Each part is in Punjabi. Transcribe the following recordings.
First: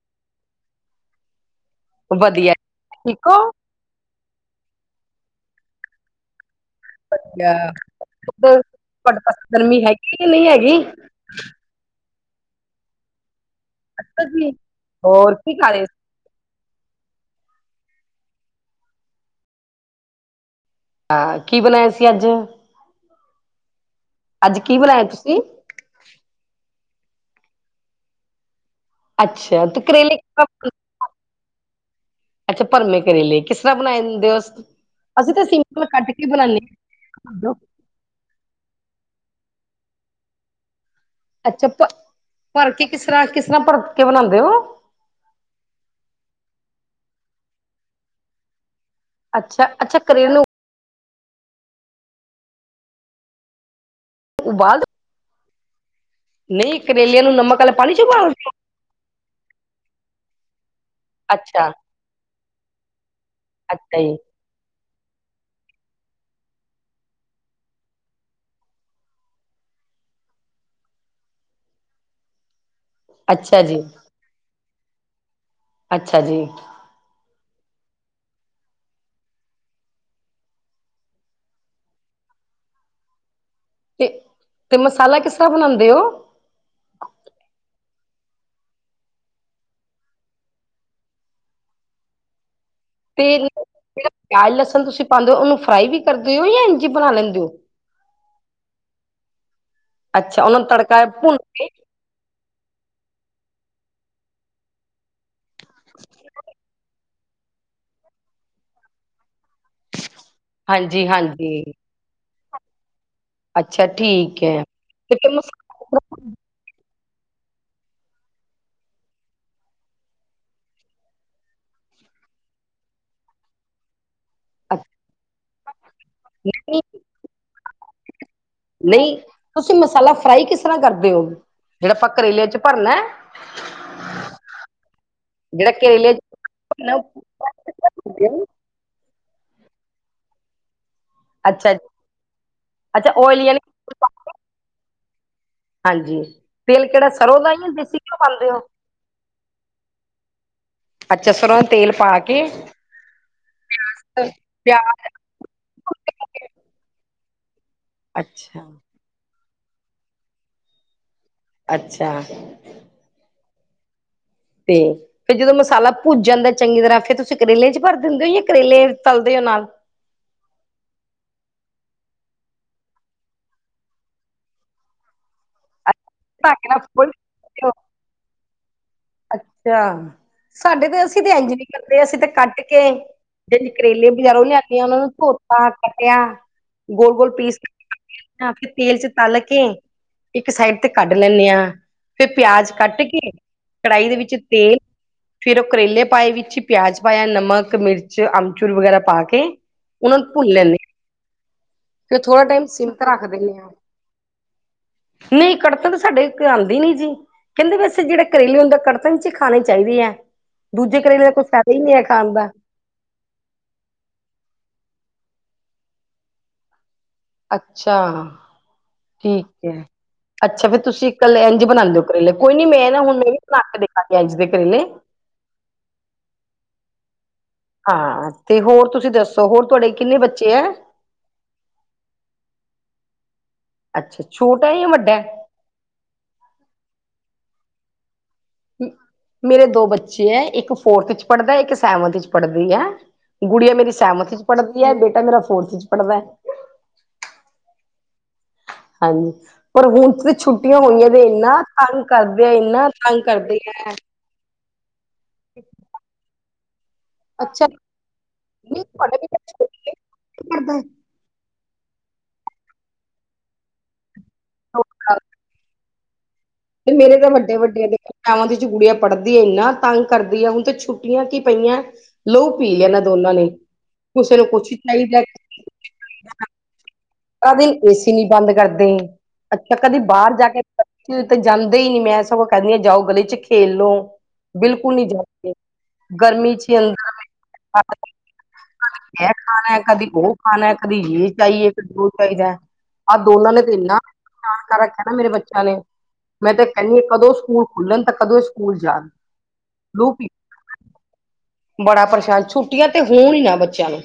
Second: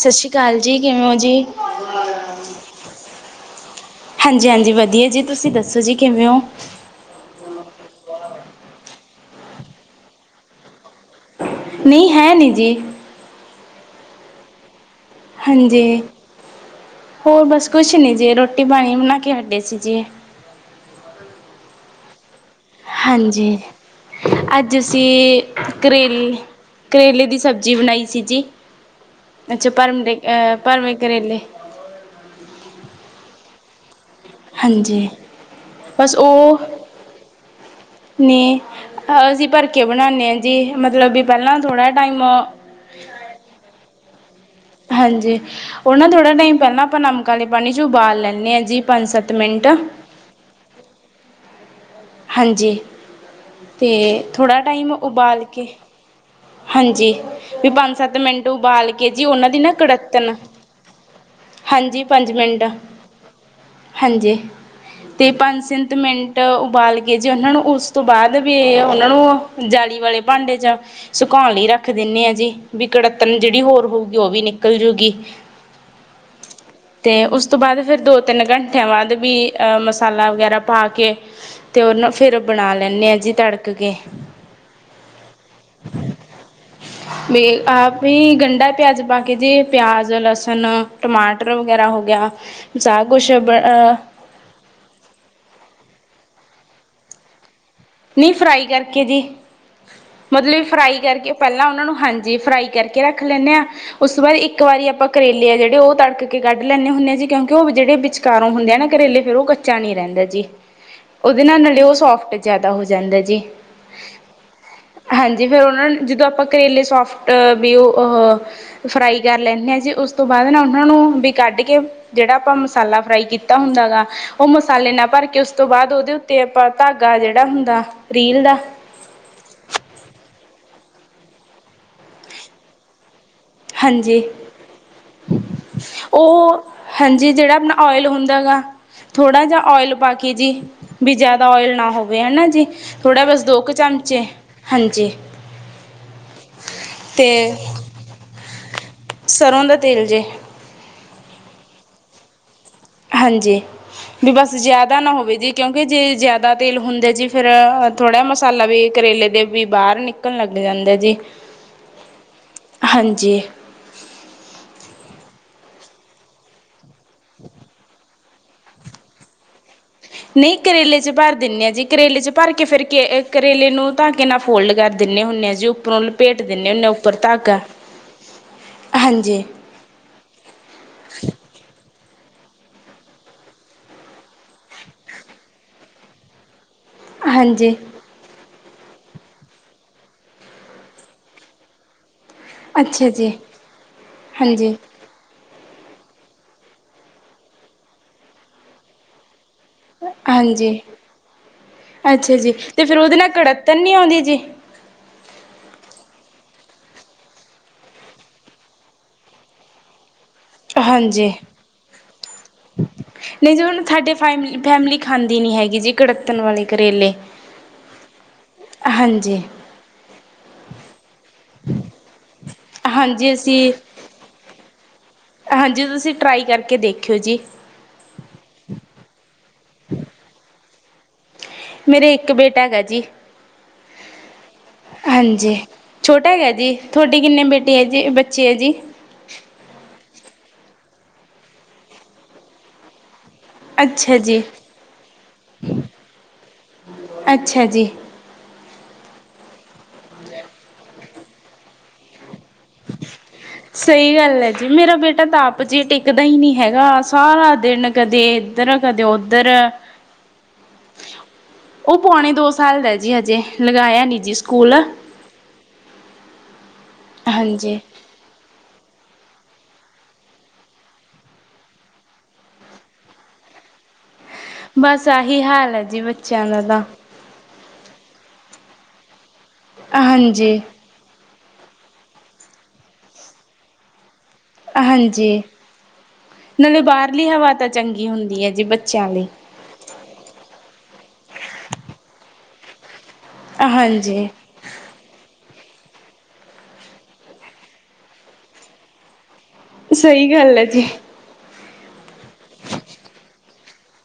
ਸਤਿ ਸ਼੍ਰੀ ਅਕਾਲ ਜੀ, ਕਿਵੇਂ ਓ ਜੀ? ਵਧੀਆ, ਠੀਕ ਓ? ਹਾਂਜੀ-ਹਾਂਜੀ ਵਧੀਆ ਜੀ, ਤੁਸੀਂ ਦੱਸੋ ਜੀ ਕਿਵੇਂ ਓ? ਵਧੀਆ, ਤੁਹਾਡੇ ਪਾਸੇ ਗਰਮੀ ਹੈਗੀ ਕ ਨਹੀਂ ਹੈਗੀ? ਨਹੀਂ ਹੈ ਨੀ ਜੀ। ਅੱਛਾ ਜੀ। ਹਾਂਜੀ, ਹੋਰ ਬਸ ਕੁਛ ਨਹੀਂ ਜੀ ਰੋਟੀ ਪਾਣੀ ਬਣਾ ਕੇ ਹਟੇ ਸੀ ਜੀ। ਅ ਕੀ ਬਣਾਇਆ ਸੀ ਅੱਜ? ਹਾਂਜੀ, ਕੀ ਅੱਜ ਬਣਾਇਆ ਤੁਸੀਂ ਅਸੀਂ ਕਰੇਲੇ, ਕਰੇਲੇ ਦੀ ਸਬਜ਼ੀ ਬਣਾਈ ਸੀ ਜੀ। ਅੱਛਾ ਵਿਚ ਤੇ ਭਰਮ ਕਰੇਲੇ ਅਹ ਕਿਸ ਭਰਵੇਂ ਕਰੇਲੇ। ਅੱਛਾ ਭਰਮੇ ਕਰੇਲੇ ਕਿਸਰਾ ਬਣਾਏ ਦੋ, ਹਾਂਜੀ ਅਸੀਂ ਤਾਂ ਸਿੰਪਲ ਕੱਟ ਬਸ ਕੇ ਬਣਾਨਦੇ ਅ ਨਹੀਂ, ਅਸੀਂ ਭਰਕੇ ਬਣਾਨੇ ਆ ਜੀ ਮਤਲਬ ਵੀ ਪਹਿਲਾਂ ਅੱਛਾ, ਭ ਥੋੜ੍ਹਾ ਟਾਈਮ ਭਰਕੇ ਕਿਸਰ੍ਹਾਂ, ਕਿਸਰ੍ਹਾਂ ਭਰਕੇ ਬਣਾਉਂਦੇ ਓ? ਹਾਂਜੀ, ਉਹ ਨਾ ਥੋੜ੍ਹਾ ਟਾਈਮ ਪਹਿਲਾਂ ਆਪਾ ਨਮਕ ਵਾਲੇ ਪਾਣੀ 'ਚ ਉਬਾਲ ਲੈਂਦੇ ਹਾਂ ਜੀ। ਪੰਜ ਸੱਤ ਮਿੰਟ ਅੱਛਾ-ਅੱਛਾ ਕਰੇਲੂ ਹਾਂਜੀ, ਤੇ ਥੋੜ੍ਹਾ ਉਬਾਲ ਟਾਈਮ ਉਬਾਲ ਕੇ ਨਹੀਂ ਹਾਂਜੀ, ਕਰੇਲਿਆਂ ਨੂੰ ਨਮਕ ਵੀ ਵਾਲੇ ਪਾਣੀ ਚ ਪੰਜ-ਸੱਤ ਉਬਾਲ ਮਿੰਟ ਉਬਾਲ ਕੇ ਜੀ ਉਹਨਾਂ ਦੀ ਨਾ ਕੜੱਤਣ ਅੱਛਾ ਹਾਂਜੀ ਪੰਜ ਮਿੰਟ, ਅੱਛਾ ਜੀ ਹਾਂਜੀ। ਤੇ ਪੰਜ-ਸੰਤ ਮਿੰਟ ਉਬਾਲ ਕੇ, ਜੇ ਉਹਨਾਂ ਨੂੰ ਉਸ ਤੋਂ ਬਾਅਦ ਵੀ ਉਹਨਾਂ ਨੂੰ ਜਾਲੀ ਵਾਲੇ ਭਾਂਡੇ ਜਾਂ ਸੁਕਾਉਣ ਲਈ ਰੱਖ ਦਿੰਦੇ ਆ ਜੀ, ਵੀ ਕੜੱਤਣ ਅੱਛਾ ਜਿਹੜੀ ਜੀ ਹੋਰ ਹੋਊਗੀ ਉਹ ਵੀ ਨਿਕਲ ਜੂਗੀ। ਅੱਛਾ ਜੀ। ਤੇ, ਉਸ ਤੋਂ ਬਾਅਦ ਫਿਰ ਦੋ-ਤਿੰਨ ਘੰਟਿਆਂ ਬਾਅਦ ਵੀ ਮਸਾਲਾ ਵਗੈਰਾ ਪਾ ਕੇ ਤੇ ਉਹਨੂੰ ਫੇਰ ਬਣਾ ਲੈਣੇ ਆ ਜੀ ਤੜਕ ਕੇ। ਤੇ ਤੇ ਮਸਾਲਾ ਕਿਸਰ੍ਹਾਂ ਬਣਾਉਂਦੇ ਓ? ਆਪ ਹੀ ਗੰਢਾ, ਪਿਆਜ ਪਾ ਕੇ ਜੇ ਪਿਆਜ, ਲਸਣ ਟਮਾਟਰ ਵਗੈਰਾ ਹੋ ਗਿਆ ਸ ਤੇ ਕੁਛ ਬ ਜਿਹੜਾ ਪਿਆਜ, ਲਸਣ ਤੁਸੀਂ ਪਾਉਂਦੇ ਓ ਉਹਨੂੰ ਫਰਾਈ ਵੀ ਕਰਦੇ ਓ ਜਾਂ ਇੰਜੀ ਬਣਾ ਲੈਂਦੇ ਓ? ਨਹੀਂ ਫਰਾਈ ਕਰਕੇ ਜੀ, ਅੱਛਾ ਉਹਨਾਂ ਮਤਲਬ ਨੂੰ ਫਰਾਈ ਤੜਕਾ ਕਰਕੇ ਭੁੰਨ ਪਹਿਲਾਂ ਕੇ ਉਹਨਾਂ ਨੂੰ ਹਾਂ ਜੀ ਫਰਾਈ ਕਰਕੇ ਰੱਖ ਲੈਣੇ ਆ। ੳਸ ਤੋਂ ਬਾਦ ਇੱਕ ਵਾਰੀ ਆਪਾਂ ਕਰੇਲੇ ਆ, ਜੇੜੇ ੳ ਤੜਕ ਕੇ ਕੱਢ ਲੈਨੇ ਹੁਨੇ ਆ ਜੀ, ਕਿਉਂਕਿ ੳਹ ਜੇੜੇ ਵਿੱਚ ਕਾਰੋਂ ਹੁੰਦੇ ਆ ਨਾ ਕਰੇਲੇ ਫੇਰ ੳਹ ਕੱਚਾ ਨੀ ਰੈੰਦਾ ਜੀ, ਹਾਂਜੀ ੳਦੇ ਨਾਲ ਹਾਂਜੀ ਨਾਲੇ ਓ ਸੋਫਟ ਜਾਦਾ ਹੋ ਜਾਂਦਾ ਜੀ। ਅੱਛਾ ਠੀਕ ਹੈ ਤੇ ਫਿਰ ਹਾਂਜੀ, ਫੇਰ ਮਸਾ ੳਨੂੰ ਜਦੋਂ ਆਪਾ ਕਰੇਲੇ ਸੋਫਟ ਵੀ ੳਹ ੳਹ ਫਰਾਈ ਕਰ ਲੈਨੇ ਆ ਜੀ, ੳਸ ਤੋਂ ਬਾਦ ਨਾ ੳਨਾਂ ਨੂੰ ਬਈ ਕੱਢ ਕੇ ਜੇੜਾ ਆਪਾਂ ਮਸਾਲਾ ਫਰਾਈ ਕੀਤਾ ਹੁੰਦਾ ਗਾ ੳਹ ਮਸਾਲੇ ਨਾਲ ਭਰ ਕੇ, ੳਸ ਤੋਂ ਬਾਦ ੳਦੇ ਉੱਤੇ ਆਪਾਂ ਧਾਗਾ ਜੇੜਾ ਹੁੰਦਾ, ਰੀਲ ਦਾ ਨਈ, ਤੁਸੀ ਮਸਾਲਾ ਫਰਾਈ ਕਿਸਰਾਂ ਕਰਦੇ ਓ, ਜੇੜਾ ਅਪਾਂ ਕਰੇਲੇਆਂ ਚ ਭਰਨਾ। ਹਾਂਜੀ। ਜਿਹੜਾ ਕਰੇਲੇ ੳਹ ਚ ਹਾਂਜੀ ਜੇੜਾ ਅਪਣਾ ਓਇਲ ਹੁੰਦਾ ਗਾ ਥੋੜਾ ਜਾ ਓਏਲ ਪਾ ਕੇ ਜੀ। ਵੀ ਜਾਦਾ ਅੱਛਾ ਓਏਲ ਜੀ ਨਾ ਹੋਵੇ ਹੈਨਾ ਜੀ, ਅੱਛਾ ਥੋੜਾ ਓਇਲ ਬਸ ਯਾਨੀ ਦੋ ਕੁ ਚਮਚੇ ਹਾਂਜੀ। ਹਾਂਜੀ, ਤੇਲ ਕੇੜਾ ਅਤੇ ਸਰੋਂ ਦਾ ਯਾ ਦੇਸੀ ਘਿਓ ਪਾਂਦੇ ਓ? ਸਰੋਂ ਦਾ ਤੇਲ ਜੀ। ਅੱਛਾ ਸਰੋਂ ਦਾ ਤੇਲ ਪਾ ਕੇ ਹਾਂਜੀ ਵੀ ਬਸ ਪਿਆਜ ਜਾਦਾ ਨਾ ਹੋਵੇ ਜੀ। ਕਿਉਂਕਿ ਜੇ ਜਾਦਾ ਤੇਲ ਹੁੰਦਾ ਜੀ ਫੇਰ ਥੋੜਾ ਅੱਛਾ, ਮਸਾਲਾ ਵੀ ਕਰੇਲੇ ਦੇ ਵੀ ਬਾਰ ਨਿਕਨ ਲੱਗ ਜਾਂਦਾ ਜੀ। ਅੱਛਾ। ਹਾਂਜੀ। ਤੇ ਫੇਰ ਜਦੋਂ ਮਸਾਲਾ ਭੁੱਜ ਜਾਂਦਾ ਚੰਗੀ ਤਰਾਂ ਫੇਰ ਤੁਸੀ ਕਰੇਲੇ ਚ ਭਰ ਦੇੰਦੇ ਯਾ ਕਰੇਲੇ ਤਲਦੇ ਆ ਨਾਲ ਨਈ ਕਰੇਲੇ ਚ ਭਰ ਦੇਨੇ ਆ ਜੀ, ਕਰੇਲੇ ਚ ਭਰ ਕੇ ਫੇਰ ਕੇ ਕਰੇਲੇ ਨੂੰ ਧਾਗੇ ਨਾਲ ਫੋਲਡ ਕਰ ਦਿਨੇ ਹੁੰਨੇ ਆ ਜੀ, ਉਪਰੋਂ ਲਪੇਟ ਦਿੰਨੇ ਹੁੰਦੇ ਉਪਰ ਧਾਗਾ, ਹਾਂਜੀ। ਅੱਛਾ। ਸਾਡੇ ਤੇ ਅਸੀ ਤੇ ਏੰਝ ਨੀ ਕਰਦੇ। ਅਸੀ ਤੇ ਕੱਟ ਕੇ ਜੇੜੇ ਕਰੇਲੇ ਬਜਾਰੋਂ ਲੇਆਨੀ ਆਂ ੳਨਾਂ ਨੂੰ ਧੋਤਾ, ਕੱਟੇਆ, ਗੋਲ-ਗੋਲ ਪੀਸ ਹਾਂਜੀ ਤੇਲ ਚ ਤਲ ਕੇ ਇੱਕ ਸਾਈਡ ਤੇ ਕੱਢ ਲੇਨੇ ਆ। ਫੇਰ ਪੇਆਜ਼ ਕੱਟ ਅੱਛਾ ਕੇ ਜੀ ਕੜਾਈ ਦੇ ਵਿੱਚ ਹਾਂਜੀ ਤੇਲ ਫੇਰ ੳਹ ਕਰੇਲੇ ਪਾਏ ਵਿੱਚ ਪੇਆਜ ਪਾਏਆ, ਨਮਕ, ਮਿਰਚ, ਅਮਚੁਰ ਵਗੈਰਾ ਪਾ ਕੇ ਉਹਨਾਂ ਨੂੰ ਭੁੰਨ ਹਾਂਜੀ, ਲੈਂਦੇ ਹਾਂ, ਫਿਰ ਅੱਛਾ ਥੋੜਾ ਜੀ। ਟਾਈਮ ਤੇ ਸਿਮ ਫੇਰ ੳਦੇ ਰੱਖ ਨਾਲ ਕੜੱਤਣ ਨੀ ਆਂਦੀ ਜੀ। ਨਈ ਕੜਤਨ ਸਾਡੇ ਤੇ ਆਂਦੀ ਨੀ ਜੀ। ਕਹੰਦੇ ਵੈਸੇ ਜੇੜੇ ਕਰੇਲੇ ਹੁੰਦਾ ਕੜਤਨ ਚ ਈ ਖਾਨੇ ਚਾਈਦੇ ਆ। ਦੂਜੇ ਕਰੇਲੇ ਕੋਈ ਫੈਦਾ ਈ ਨੀ ਹੈ ਖਾਨ ਦਾ। ਨਈ ਜੀ ੳ ਨਾ ਸਾਡੇ ਫੈਮ ਫੈਮਲੀ ਖਾਂਦੀ ਨੀ ਹੈਗੀ ਜੀ ਕੜੱਤਣ ਵਾਲੇ ਕਰੇਲੇ। ਅੱਛਾ, ਹਾਂਜੀ ਠੀਕ ਏ। ਅੱਛਾ, ਫੇਰ ਤੁਸੀ ਕਲੇ ਏੰਜ ਬਨਾਦੇ ੳ। ਕਰੇਲੇ, ਕੋਈ ਨੀ ਮੈਂ ਨਾ ਹੁਨ ਮੈਂ ਹਾਂਜੀ ਵੀ ਬਨਾ ਅਸੀਂ ਕੇ ਦੇਖਾਂਗੀ ਏੰਜ ਦੇ ਕਰੇਲੇ। ਹਾਂਜੀ ਤੁਸੀ ਟਰਾਈ ਕਰਕੇ ਦੇਖਿਓ ਜੀ। ਹਾਂ ਤੇ ਹੋਰ ਤੁਸੀ ਦੱਸੋ? ਹੋਰ ਤੁਹਾਡੇ ਕਿੰਨੇ ਬੱਚੇ ਏ? ਮੇਰੇ ਏਕ ਬੇਟਾ ਹੈਗਾ ਜੀ, ਅੱਛਾ ਛੋਟਾ ਹੈ ਜਾਂ ਵੱਡਾ ਹੈ ਹਾਂਜੀ। ਛੋਟਾ ਹੈਗਾ ਜੀ ਤੁਹਡੇ ਕਿੰਨੇ ਬੇਟੇ ਏ ਜੀ, ਬੱਚੇ ਐ ਜੀ? ਮੇਰੇ ਦੋ ਬੱਚੇ ਐ। ਇੱਕ ਫੋਰਥ ਚ ਪਢ਼ਦਾ, ਇੱਕ ਸੈਵਨਥ ਚ ਪਢ਼ਦੀ ਐ। ਗੁੜੀਆ ਮੇਰੀ ਅੱਛਾ ਸੈਵਨਥ ਜੀ ਚ ਪੜਦੀ ਐ, ਬੇਟਾ ਮੇਰਾ ਫੋਰਥ ਚ ਪੜਦਾ ਐ। ਅੱਛਾ ਜੀ। ਹਾਂਜੀ, ਪਰ ਹੁਣ ਤਾਂ ਛੁੱਟੀਆਂ ਹੋਣੀਆਂ ਤੇ ਇਨਾਂ ਤੰਗ ਕਰਦੇ ਆ, ਇਹਨਾ ਤੰਗ ਕਰਦੇ ਐ ਸਹੀ ਗੱਲ ਹੈ ਜੀ ਮੇਰਾ ਬੇਟਾ ਤਾਂ ਆਪ ਜੇ, ਟਿਕਦਾ ਹੀ ਨਹੀਂ ਹੈਗਾ ਸਾਰਾ ਅੱਛਾ ਦਿਨ ਕਦੇ ਇੱਧਰ, ਕਦੇ ਤੁਹਾਡਾ ਉਧਰ ਉਹ ਪੁਆਣੇ ਦੋ ਸਾਲ ਦਾ ਜੀ ਹਜੇ, ਲਗਾਇਆ ਨੀ ਜੀ ਸਕੂਲ ਤੇ, ਮੇਰੇ ਤਾਂ ਹਾਂਜੀ ਵੱਡੇ-ਵੱਡੇ ਹੈਗੇ। ਗਿਆਰਵੀਂ 'ਚ ਗੁੜੀਆਂ ਪੜ੍ਹਦੀ ਹੈ, ਇੰਨਾ ਤੰਗ ਕਰਦੀ ਹੈ। ਹੁਣ ਤੇ ਛੁੱਟੀਆਂ ਕੀ ਪਈਆਂ ਲੋਹ ਪੀ ਲਿਆ ਇਨਾ ਦੋਨਾਂ ਨੇ, ਕਿਸੇ ਨੂੰ ਕੁਛ ਬਸ ਚਾਹੀਦਾ ਆਹੀ ਹਾਲ ਹੈ ਜੀ, ਬੱਚਿਆਂ ਦਾ ਤਾਂ ਕਦੀ ਏਸੀ ਨੀ ਬੰਦ ਕਰਦੇ, ਅੱਛਾ ਕਦੀ ਬਾਹਰ ਜਾ ਹਾਂਜੀ ਕੇ ਤਾਂ ਜਾਂਦੇ ਹੀ ਨੀ, ਮੈਂ ਸਗੋਂ ਕਹਿੰਦੀ 'ਹ ਜਾਓ, ਗਲੀ 'ਚ ਖੇਲ ਲੋ ਬਿਲਕੁਲ ਨਹੀਂ ਹਾਂਜੀ ਜਾਂਦੇ। ਗਰਮੀ ਚ ਨਾਲੇ ਅੰਦਰ ਬਾਹਰਲੀ ਹਵਾ ਤਾਂ ਚੰਗੀ ਹੁੰਦੀ ਹੈ ਜੀ, ਬੱਚਿਆਂ ਲਈ ਇਹ ਖਾਣਾ, ਕਦੀ ਉਹ ਖਾਣਾ, ਕਦੀ ਯ ਚਾਹੀਏ, ਕਦੀ ਉਹ ਚਾਹੀਦਾ ਆਹ ਦੋਨਾਂ ਨੇ ਤਾਂ ਇਨਾ, ਹਾਂਜੀ ਪਰੇਸ਼ਾਨ ਕਰ ਰੱਖਿਆ ਨਾ ਮੇਰੇ ਬੱਚਿਆਂ ਨੇ, ਮੈਂ ਤਾਂ ਕਹਿੰਨੀ ਹ ਕਦੋਂ ਸਕੂਲ ਖੁੱਲਣ, ਤਾਂ ਕਦੋਂ ਇਹ ਸਕੂਲ ਜਾਣ ਲੂ ਪੀ ਸਹੀ ਗੱਲ ਹੈ ਜੀ। ਬੜਾ ਪਰੇਸ਼ਾਨ, ਛੁੱਟੀਆਂ ਤੇ ਹੋਣ ਹੀ ਨਾ ਬੱਚਿਆਂ ਨੂੰ।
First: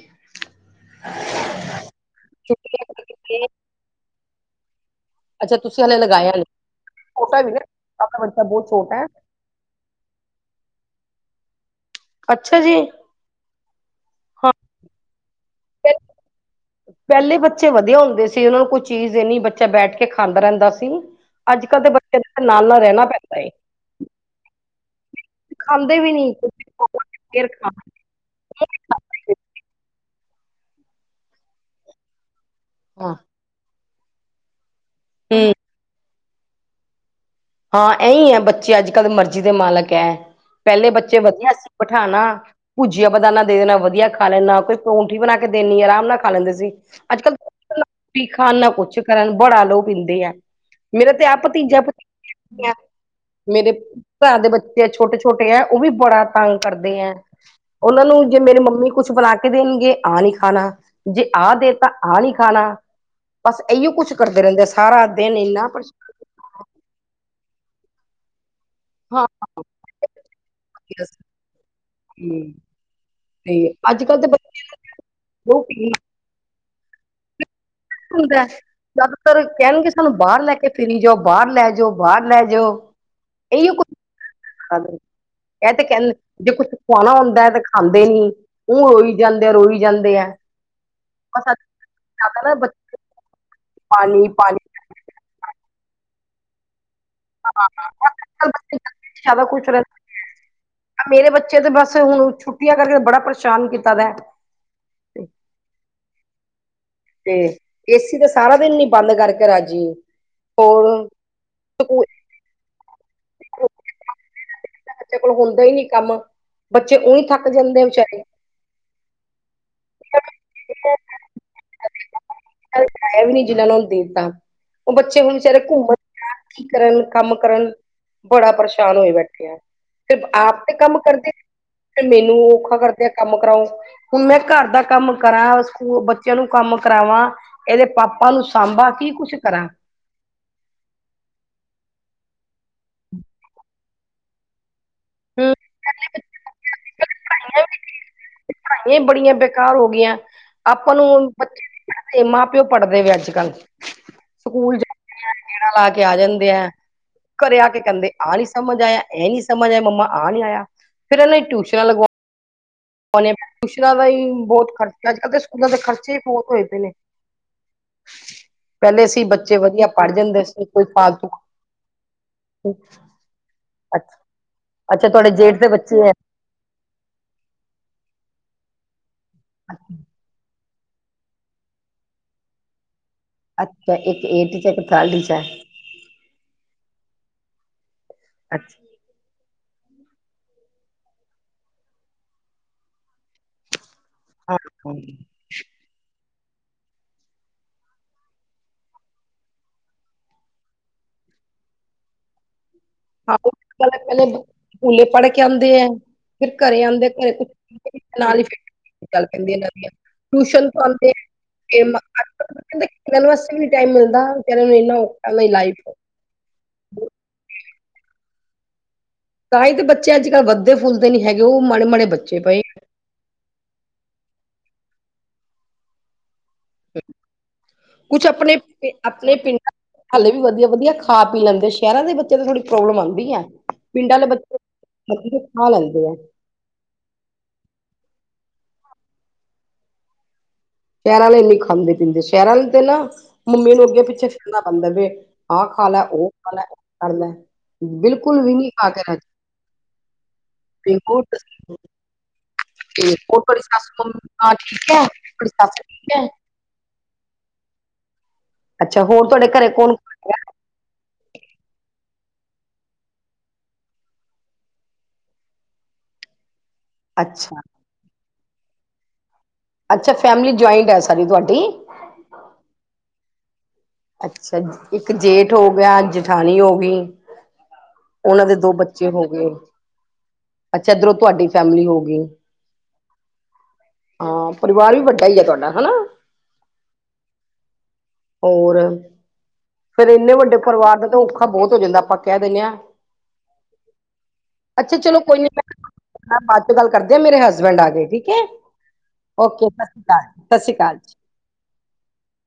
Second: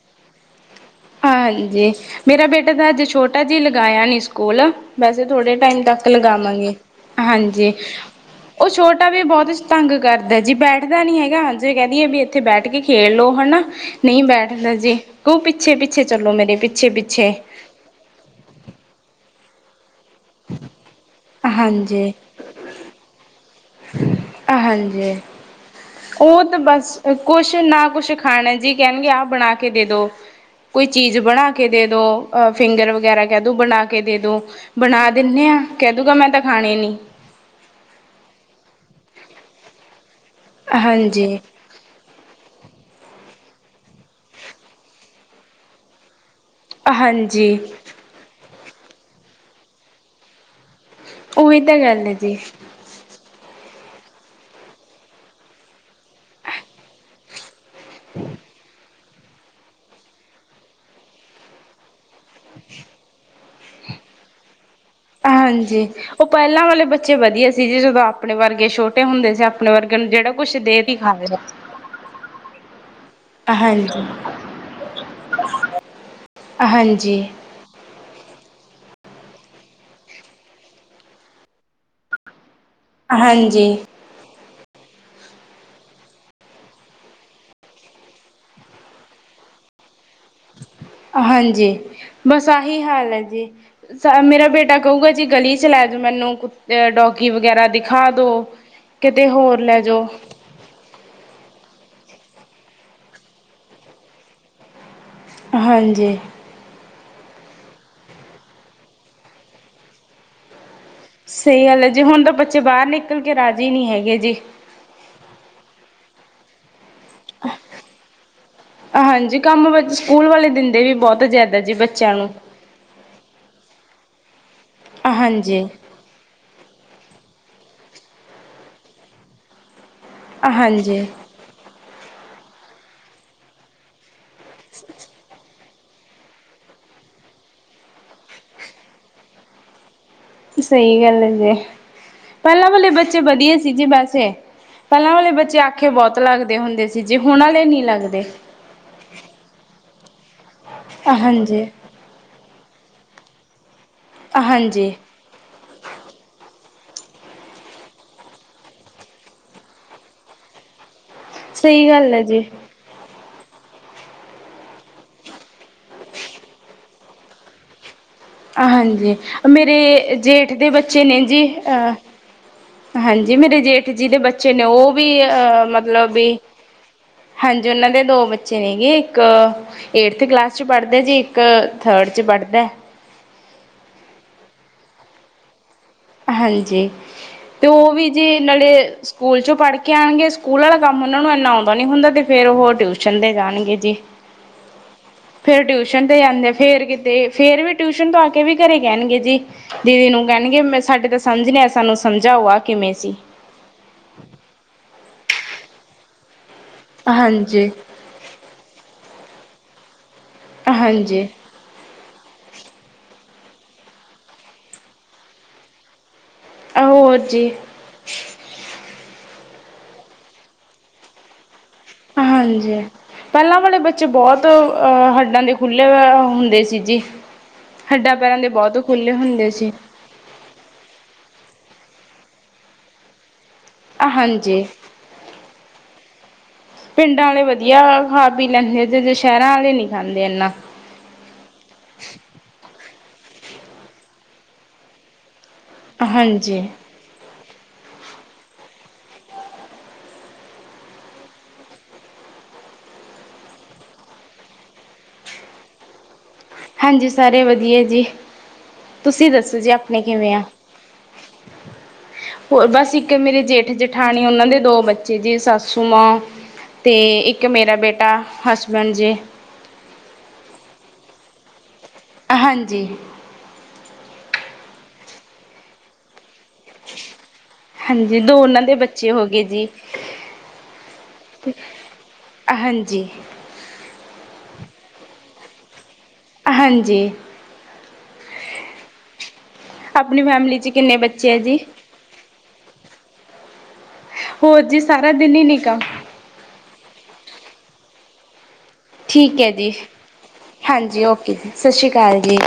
ਹਾਂਜੀ, ਮੇਰਾ ਬੇਟਾ ਤਾਂ ਹਜੇ ਛੋਟਾ ਛੁੱਟੀਆਂ ਜਿ, ਲਗਾਇਆ ਨੀ ਸਕੂਲ ਵੈਸੇ ਥੋੜੇ ਅੱਛਾ ਟਾਈਮ ਤੁਸੀਂ ਹਲੇ ਤੱਕ ਲਗਾਇਆ ਨੀ ਲਗਾਲਾਂਗੇ, ਛੋਟਾ ਵੀ ਨਾ ਹਾਂਜੀ, ਆਪਣਾ ਬੱਚਾ ਬਹੁਤ ਉਹ ਹੈ ਛੋਟਾ ਵੀ ਬਹੁਤ ਤੰਗ ਕਰਦਾ ਜੀ, ਬੈਠਦਾ ਨੀ ਹੈਗਾ। ਦੇ ਕਹਿੰਦੀਏ ਵੀ, ਇੱਥੇ ਅੱਛਾ ਬੈਠ ਜੀ ਕੇ ਖੇਡ ਲੋ ਹਨਾ, ਨਹੀਂ ਹਾਂ ਬੈਠਦਾ ਜੀ, ਉਹ ਪਿੱਛੇ ਚਲੋ ਮੇਰੇ, ਪਿੱਛੇ-ਪਿੱਛੇ। ਪਹਿਲੇ ਬੱਚੇ ਵਧੀਆ ਹੁੰਦੇ ਸੀ, ਉਹਨਾਂ ਨੂੰ ਕੋਈ ਚੀਜ਼ ਦੇਣੀ, ਬੱਚਾ ਬੈਠ ਕੇ ਖਾਂਦਾ ਰਹਿੰਦਾ ਸੀ। ਅੱਜ ਕੱਲ੍ਹ ਦੇ ਹਾਂਜੀ ਬੱਚੇ ਨਾਲ-ਨਾਲ ਰਹਿਣਾ ਪੈਂਦਾ ਏ। ਹਾਂਜੀ, ਖਾਂਦੇ ਵੀ ਨੀ ਉਹ ਤਾਂ ਬਸ, ਫੇਰ ਕੁਛ ਖਾਣਗੇ ਨਾ ਕੁਛ ਖਾਣਾ ਜੀ ਕਹਿਣਗੇ, ਆ ਬਣਾ ਕੇ ਦੇ ਦੋ, ਕੋਈ ਚੀਜ਼ ਬਣਾ ਕੇ ਦੇ ਦੋ। ਅਹ, ਫਿੰਗਰ ਹਾਂ ਵਗੈਰਾ ਕਹਿ ਦਉ ਬਣਾ ਕੇ ਦੇ ਦਉ, ਬਣਾ ਦਿੰਦੇ ਹੂੰ ਹਾਂ, ਕਹਿ ਦਊਗਾ ਮੈਂ ਤਾਂ ਖਾਣੇ ਨਹੀਂ। ਹਾਂ, ਇਹੀ ਹੈ ਬੱਚੇ ਅੱਜ ਕੱਲ੍ਹ ਮਰਜ਼ੀ ਦੇ ਮਾਲਕ ਹੈ। ਪਹਿਲੇ ਬੱਚੇ ਹਾਂਜੀ। ਵਧੀਆ ਸੀ। ਬਿਠਾਣਾ, ਭੁਜੀਆ-ਬਦਾਨਾ ਦੇ ਦੇਣਾ ਵਧੀਆ ਖਾ ਲੈਦਾ, ਕੋਈ ਪਰੌਂਠੀ ਬਣਾ ਕੇ ਦੇਣੀ, ਆਰਾਮ ਨਾਲ ਖਾ ਲੈਂਦੇ ਸੀ। ਅੱਜ ਕੱਲ ਹਾਂਜੀ ਨਾ ਰੋਟੀ ਖਾਣ, ਨਾ ਕੁਛ ਕਰਨ, ਬੜਾ ਲੋਹੁ ਪੀਂਦੇ ਆ। ਮੇਰਾ ਤੇ, ਆਪ ਉਹੀ ਤਾਂ ਗੱਲ ਹੈ ਭਤੀਜਾ-ਭਤੀਜੀ ਜੀ ਐਵੀਂ ਆ। ਮੇਰੇ ਭਰਾ ਦੇ ਬੱਚੇ, ਛੋਟੇ-ਛੋਟੇ ਹੈ, ਉਹ ਵੀ ਬੜਾ ਤੰਗ ਕਰਦੇ ਹੈ। ਉਹਨਾਂ ਨੂੰ ਜੇ ਮੇਰੀ ਮੰਮੀ ਕੁਛ ਬੁਣਾ ਕੇ ਦੇਣਗੇ, ਆਹ ਨਹੀਂ ਖਾਣਾ, ਜੇ ਆਹ ਦੇਤਾ, ਆਹ ਨਹੀਂ ਖਾਣਾ। ਬਸ, ਇਹੀਓ ਕੁੱਛ ਕਰਦੇ ਰਹਿੰਦੇ। ਸਾਰਾ ਦਿਨ ਇੰਨਾ ਹਾਂਜੀ, ਉਹ ਪਹਿਲਾਂ ਵਾਲੇ ਬੱਚੇ ਵਧੀਆ ਸੀ, ਜੀ ਜਦੋਂ ਆਪਣੇ ਵਰਗੇ ਛੋਟੇ ਛੋਟੇ ਹਾਂ ਹੁੰਦੇ ਸੀ ਆਪਣੇ ਵਰਗਿਆਂ ਨੂੰ, ਜਿਹੜਾ ਕੁਛ ਦੇ ਤੀ, ਖਾ ਲਿਆ ਬਸ। ਤੇ, ਅੱਜ ਕੱਲ੍ਹ ਦੇ ਬੱਚਿਆਂ ਨੇ ਤੇ ਲਹੁ ਪੀ ਹਾਂਜੀ। ਹੁੰਦਾ, ਜ਼ਿਆਦਾਤਰ ਕਹਿਣਗੇ ਸਾਨੂੰ ਬਾਹਰ ਲੈ ਕੇ ਫਿਰੀ ਜਾਓ, ਬਾਹਰ ਲੈ ਜਾਓ, ਬਾਹਰ ਲੈ ਜਾਓ। ਹਾਂਜੀ। ਇਹੀਓ ਇਹ ਤੇ ਕਹਿੰਦ, ਜੇ ਕੁੱਛ ਖਵਾਣਾ ਹੁੰਦਾ ਹੈ, ਤੇ ਖਾਂਦੇ ਨੀ। ਉਹ ਰੋਈ ਜਾਂਦੇ ਆਂ, ਰੋਈ ਜਾਂਦੇ ਆ। ਬਸ ਹਾਂਜੀ, ਬਸ ਨਾ ਆਹੀ ਬੱਚੇ ਹਾਲ ਹੈ ਜੀ, ਪਾਣੀ ਮੇਰਾ ਪਾਣੀ ਬੇਟਾ ਕਹੂੰਗਾ ਜੀ, ਗਲੀ 'ਚ ਲੈ ਜਾਓ ਮੈਨੂੰ ਡੋਗੀ ਵਗੈਰਾ ਦਿਖਾ ਦੋ ਕਿਤੇ ਹੋਰ ਲੈ ਜੋ। ਅਹ ਮੇਰੇ ਬੱਚੇ ਤੇ ਬਸ ਹੁਣ ਛੁੱਟੀਆਂ ਕਰਕੇ ਬੜਾ ਪਰੇਸ਼ਾਨ ਕੀਤਾ ਦਾ। ਹਾਂਜੀ! ਤੇ ਏਸੀ ਤੇ ਸਾਰਾ ਦਿਨ ਨੀ ਬੰਦ ਕਰਕੇ ਰਾਜ਼ੀ ਹੋਰ। ਸਹੀ ਗੱਲ ਐ ਜੀ ਸਕੂ ਹੁਣ ਤਾਂ ਬੱਚੇ ਬਾਹਰ ਨਿਕਲ ਕੇ ਰਾਜ਼ੀ ਨਹੀਂ ਹੈਗੇ ਜੀ। ਬੱਚੇ ਕੋਲ ਹੁੰਦਾ ਹੀ ਨੀ ਕੰਮ ਬੱਚੇ ਉਹੀਂ ਥੱਕ ਜਾਂਦੇ ਵਿਚਾਰੇ। ਹਾਂਜੀ! ਕੰਮ ਬ ਸਕੂਲ ਵਾਲੇ ਦਿੰਦੇ ਵੀ ਬਹੁਤ ਜ਼ਿਆਦਾ ਜੀ ਬੱਚਿਆਂ ਨੂੰ। [unintelligible] ਜਿਹਨਾ ਉਹਨਾਂ ਨੂੰ ਦੇ ਦਿੱਤਾ ਉਹ ਬੱਚੇ ਹੁਣ ਵਿਚਾਰੇ ਹਾਂਜੀ। ਘੁੰਮਣ। ਕਿ ਕਰਨ ਕੰਮ ਕਰਨ ਬੜਾ ਪਰੇਸ਼ਾਨ ਹੋਏ ਬੈਠੇ ਆਂ। ਫੇਰ ਆਪ ਤੇ ਕੰਮ ਹਾਂਜੀ ਕਰਦੇ ਨਹੀਂ ਫੇਰ ਮੈਨੂੰ ਵੀ ਔਖਾ ਕਰਦੇ ਆਂ ਕੰਮ ਕਰਾਓ। ਹੁਣ ਮੈਂ ਘਰ ਦਾ ਕੰਮ ਕਰਾਂ ਸਕੂਲ ਬ ਬੱਚਿਆਂ ਨੂੰ ਕੰਮ ਕਰਾਵਾਂ, ਇਹਦੇ ਪਾਪਾ ਨੂੰ ਸਾਂਭਾ, ਕੀ ਕੁਛ ਕਰਾਂ। ਸਹੀ ਗੱਲ ਹੈਗੀ ਏ ਪਹਿਲਾਂ ਵਾਲੇ ਬੱਚੇ ਵਧੀਆ ਸੀ ਜੀ ਵੈਸੇ। ਪਹਿਲਾਂ ਵਾਲੇ ਹੂੰ ਬੱਚੇ ਆਖੇ ਬਹੁਤ ਲੱਗਦੇ ਹੁੰਦੇ ਸੀ ਜੀ ਹੁਣ ਵਾਲੇ ਨਹੀਂ ਲੱਗਦੇ। ਇਹ ਬੜੀਆਂ ਬੇਕਾਰ ਹੋ ਗਈਆਂ ਆਪਾਂ ਨੂੰ ਹਾਂਜੀ ਬੱਚੇ ਨੀ ਪੜ੍ਹਦੇ ਮਾਂ ਪਿਓ ਪੜ੍ਹਦੇ ਨੇ ਅੱਜ ਕੱਲ੍ਹ। ਸਕੂਲ ਹਾਂਜੀ! ਜਾਂਦੇ ਆ ਗੇੜਾ ਲਾ ਕੇ ਆ ਜਾਂਦੇ ਆ। ਘਰੇ ਆ ਕੇ ਕਹਿੰਦੇ ਆਹ ਨੀ ਸਮਝ ਆਇਆ, ਇਹ ਨੀ ਸਮਝ ਆਇਆ, ਮੰਮਾ ਆਹ ਨੀ ਆਇਆ, ਫਿਰ ਇਹਨਾਂ ਦੀਆਂ ਟਿਊਸ਼ਨਾਂ। ਲੈ ਜੀ। ਹੁਣ ਇਹ ਟਿਊਸ਼ਨਾਂ ਦਾ ਵੀ ਬਹੁਤ ਖਰਚਾ ਅੱਜ ਕੱਲ੍ਹ ਤੇ ਸਕੂਲਾਂ ਦੇ ਖ਼ਰਚੇ ਹੀ ਬਹੁਤ ਹੋਏ ਪਏ ਨੇ। ਪਹਿਲੇ ਹਾਂਜੀ ਸੀ ਬੱਚੇ ਵਧੀਆ ਪੜ੍ਹ ਮੇਰੇ ਜਾਂਦੇ ਜੇਠ ਸੀ ਦੇ ਕੋਈ ਬੱਚੇ ਨੇ ਫਾਲਤੂ। ਜੀ ਅਹ ਹਾਂਜੀ! ਮੇਰੇ ਜੇਠ ਜੀ ਅੱਛਾ ਦੇ ਬੱਚੇ ਨੇ ਉਹ ਵੀ ਅੱਛਾ, ਤੁਹਾਡੇ ਜੇਠ ਅ ਦੇ ਬੱਚੇ ਮਤਲਬ ਹੈ ਵੀ। ਹਾਂਜੀ! ਉਹਨਾਂ ਦੇ ਦੋ ਬੱਚੇ ਹੈਗੇ ਇੱਕ ਏਠਥ ਕਲਾਸ 'ਚ ਪੜ੍ਹਦਾ ਜੀ ਇੱਕ ਥਰਡ 'ਚ ਪੜ੍ਹਦਾ। ਅੱਛਾ! ਇੱਕ ਏਟਥ 'ਚ ਇੱਕ ਥਰਡ 'ਚ ਐ। ਹਾਂਜੀ ਤੇ ਉਹ ਵੀ ਜੀ ਨਾਲੇ ਅੱਛਾ ਸਕੂਲ ਚੋਂ ਪੜ੍ਹ ਕੇ ਆਉਣਗੇ ਸਕੂਲ ਵਾਲਾ ਕੰਮ ਉਹਨਾਂ ਨੂੰ ਇਨਾ ਆਉਂਦਾ ਨੀ ਹੁੰਦਾ ਤੇ ਫਿਰ ਉਹ ਟਿਊਸ਼ਨ ਤੇ ਜਾਣਗੇ ਜੀ ਹਾਂ ਹ ਫੇਰ ਟਿਊਸ਼ਨ ਤੇ ਜਾਂਦੇ ਫੇਰ ਕਿਤੇ ਫੇਰ ਵੀ ਟਿਊਸ਼ਨ ਤੋਂ ਆ ਕੇ ਵੀ ਘਰੇ ਕਹਿਣਗੇ ਜੀ ਦੀਦੀ ਨੂੰ ਕਹਿਣਗੇ ਮੈਂ ਸਾਡੇ ਤਾਂ ਸਮਝ ਨਹੀਂ ਆਯਾ ਸਾਨੂੰ ਸਮਝਾਓ ਆ ਕਿਵੇਂ ਸੀ ਹ ਪ ਪਹਿਲੇ ਸਕੂਲੇ ਪੜ੍ਹ ਕੇ ਆਉਂਦੇ ਐ ਫਿਰ ਘਰੇ ਆਉਂਦੇ ਪਏ ਹਾਂਜੀ। ਫਿਰ ਨਾਲ ਹੀ ਚੱਲ ਪੈਂਦੀਆਂ ਇਹਨਾ ਦੀਆਂ ਟਊਸ਼ਨ ਪੜਦੇ ਹਾਂਜੀ ਨੇ [unintelligible] ਖੇਲਨ ਵਾਸਤੇ ਵੀ ਨ ਟਾਈਮ ਮਿਲਦਾ ਕਹਿ ਨੂੰ ਇੰਨਾ ਔਖਾ ਮੇਰੀ ਲਾਈਫ ਚ ਆਹੋ ਜੀ ਤਾਂ ਹੀ ਤੇ ਬੱਚੇ ਅੱਜ ਕੱਲ੍ਹ ਵਧਦੇ ਫੁੱਲਦੇ ਨੀ ਹੈਗੇ ਉਹ ਮਾੜੇ ਮਾੜੇ ਬੱਚੇ ਪਏ ਹਾਂਜੀ। ਪਹਿਲਾਂ ਵਾਲੇ ਬੱਚੇ ਬਹੁਤ ਹੱਡਾਂ ਦੇ ਖੁਲੇ ਹੋਏ ਹੁੰਦੇ ਸੀ ਜੀ ਹੱਡਾਂ ਕੁਛ ਪੈਰਾਂ ਦੇ ਆਪਣੇ ਬਹੁਤ ਖੁੱਲ੍ਹੇ ਆਪਣੇ ਹੁੰਦੇ ਸੀ ਪਿੰਡਾਂ ਹਾਲੇ ਵੀ ਵਧੀਆ ਵਧੀਆ ਖਾ ਪੀ ਲੈਂਦੇ ਸ਼ਹਿਰਾਂ ਦੇ ਬੱਚਿਆਂ ਨੂੰ ਥੋੜੀ ਪ੍ਰੋਬਲਮ ਆਉਂਦੀ ਐ ਪਿੰਡਾ ਆਲੇ ਬੱਚੇ ਹਾਂਜੀ। ਬੱਚੇ ਹਲੇ ਵੀ ਕੁਛ ਖਾ ਲੈਂਦੇ ਆ ਪਿੰਡਾਂ ਵਾਲੇ ਵਧੀਆ ਖਾ ਪੀ ਲੈਂਦੇ ਆ ਜ ਜੇ ਸ਼ਹਿਰਾਂ ਵਾਲੇ ਨਹੀਂ ਖਾਂਦੇ ਇਨਾਂ ਸ਼ਹਿਰਾਂ ਵਾਲੇ ਖਾਂਦੇ ਪੀਂਦੇ ਸ਼ਹਿਰਾਂ ਤੇ ਨਾ ਮੰਮੀ ਨੂੰ ਅੱਗੇ ਪਿੱਛੇ ਫਿਰਨਾ ਪੈਂਦਾ ਵੇ ਆਹ ਖਾ ਲੈ ਉਹ ਖਾ ਹਾਂਜੀ ਲੈ ਉਹ ਕਰ ਲੈ ਬਿਲਕੁਲ ਵੀ ਨੀ ਖਾ ਕੇ ਰਾਜੀ ਤਿਲਕੁਟ ਤੇ ਔ ਤੁਹਾਡੀ ਸੱਸ ਮੰਮੀ ਠੀਕ ਹੈ ਤੁਹਾਡੀ ਸੱਸ ਠੀਕ ਆ ਹਾਂਜੀ ਸਾਰੇ ਵਧੀਆ ਜੀ। ਅੱਛਾ ਹੋਰ ਤੁਸੀਂ ਤੁਹਾਡੇ ਦੱਸੋ ਘਰੇ ਜੀ ਕੌਣ ਆਪਣੇ ਕੌਣ ਕਿਵੇਂ ਆ। ਹੋਰ ਬਸ ਇੱਕ ਮੇਰੇ ਜੇਠ ਜੇਠਾਣੀ ਉਹਨਾਂ ਦੇ ਦੋ ਬੱਚੇ ਜੇ ਸਾਸੁ ਮਾਂ। ਤੇ ਹੈਗਾ ਇੱਕ ਅੱਛਾ ਮੇਰਾ ਬੇਟਾ ਹਸਬੈਂਨ ਜੇ। ਅੱਛਾ ਫੈਮਿਲੀ ਜੁਆਇੰਢ ਹੈ ਸਾਡੀ ਤੁਹਾਡੀ। ਹਾਂਜੀ। ਅੱਛਾ ਜੀ ਇੱਕ ਜੇਠ ਹੋ ਗਿਆ। ਅਜ ਠਾਣੀ ਹੋ ਗਈ ਉਹਨਾਂ ਦੇ ਦੋ ਬੱਚੇ ਹੋ ਗਏ। ਅੱਛਾ ਇਧਰੋਂ ਤੁਹਾਡੀ ਫੈਮਿਲੀ ਹੋ ਗਈ। ਹਾਂਜੀ ਹਾਂ ਪਰਿਵਾਰ ਵੀ ਵੱਡਾਹੀ ਆ ਤੁਹਾਡਾ ਹਨਾ। ਹਾਂਜੀ। ਔਰ। ਫੇਰ ਆਪਣੀ ਇੰਨੇ ਫੈਮਿਲੀ 'ਚ ਕਿੰਨੇ ਪਰਿਵਾਰ ਦਾ ਤਾਂ ਬੱਚੇ ਹੈ ਔਖਾ ਜੀ ਬਹੁਤ ਹੋ ਜਾਂਦਾ ਆਪਾਂ ਕਹਿ ਦਿੰਨੇ ਹਾਂ। ਹੋਰ ਜੀ ਸਾਰਾ ਦਿਨ ਹੀ ਨਿਕਾ। ਆਪ ਬਾਅਦ ਚੋਂ ਗੱਲ ਕਰਦੀ ਆ ਮੇਰੇ ਹਸਬੈਂਡ ਆ ਗਏ ਠੀਕ ਹੈ। ਠੀਕ ਹੈ ਓਕੇ ਜੀ ਸਤਿ ਸ਼੍ਰੀ ਅਕਾਲ ਸਤਿ ਸ਼੍ਰੀ ਅਕਾਲ ਹਾਂਜੀ ਓਕੇ ਜੀ ਸਤਿ ਸ਼੍ਰੀ ਅਕਾਲ ਜੀ।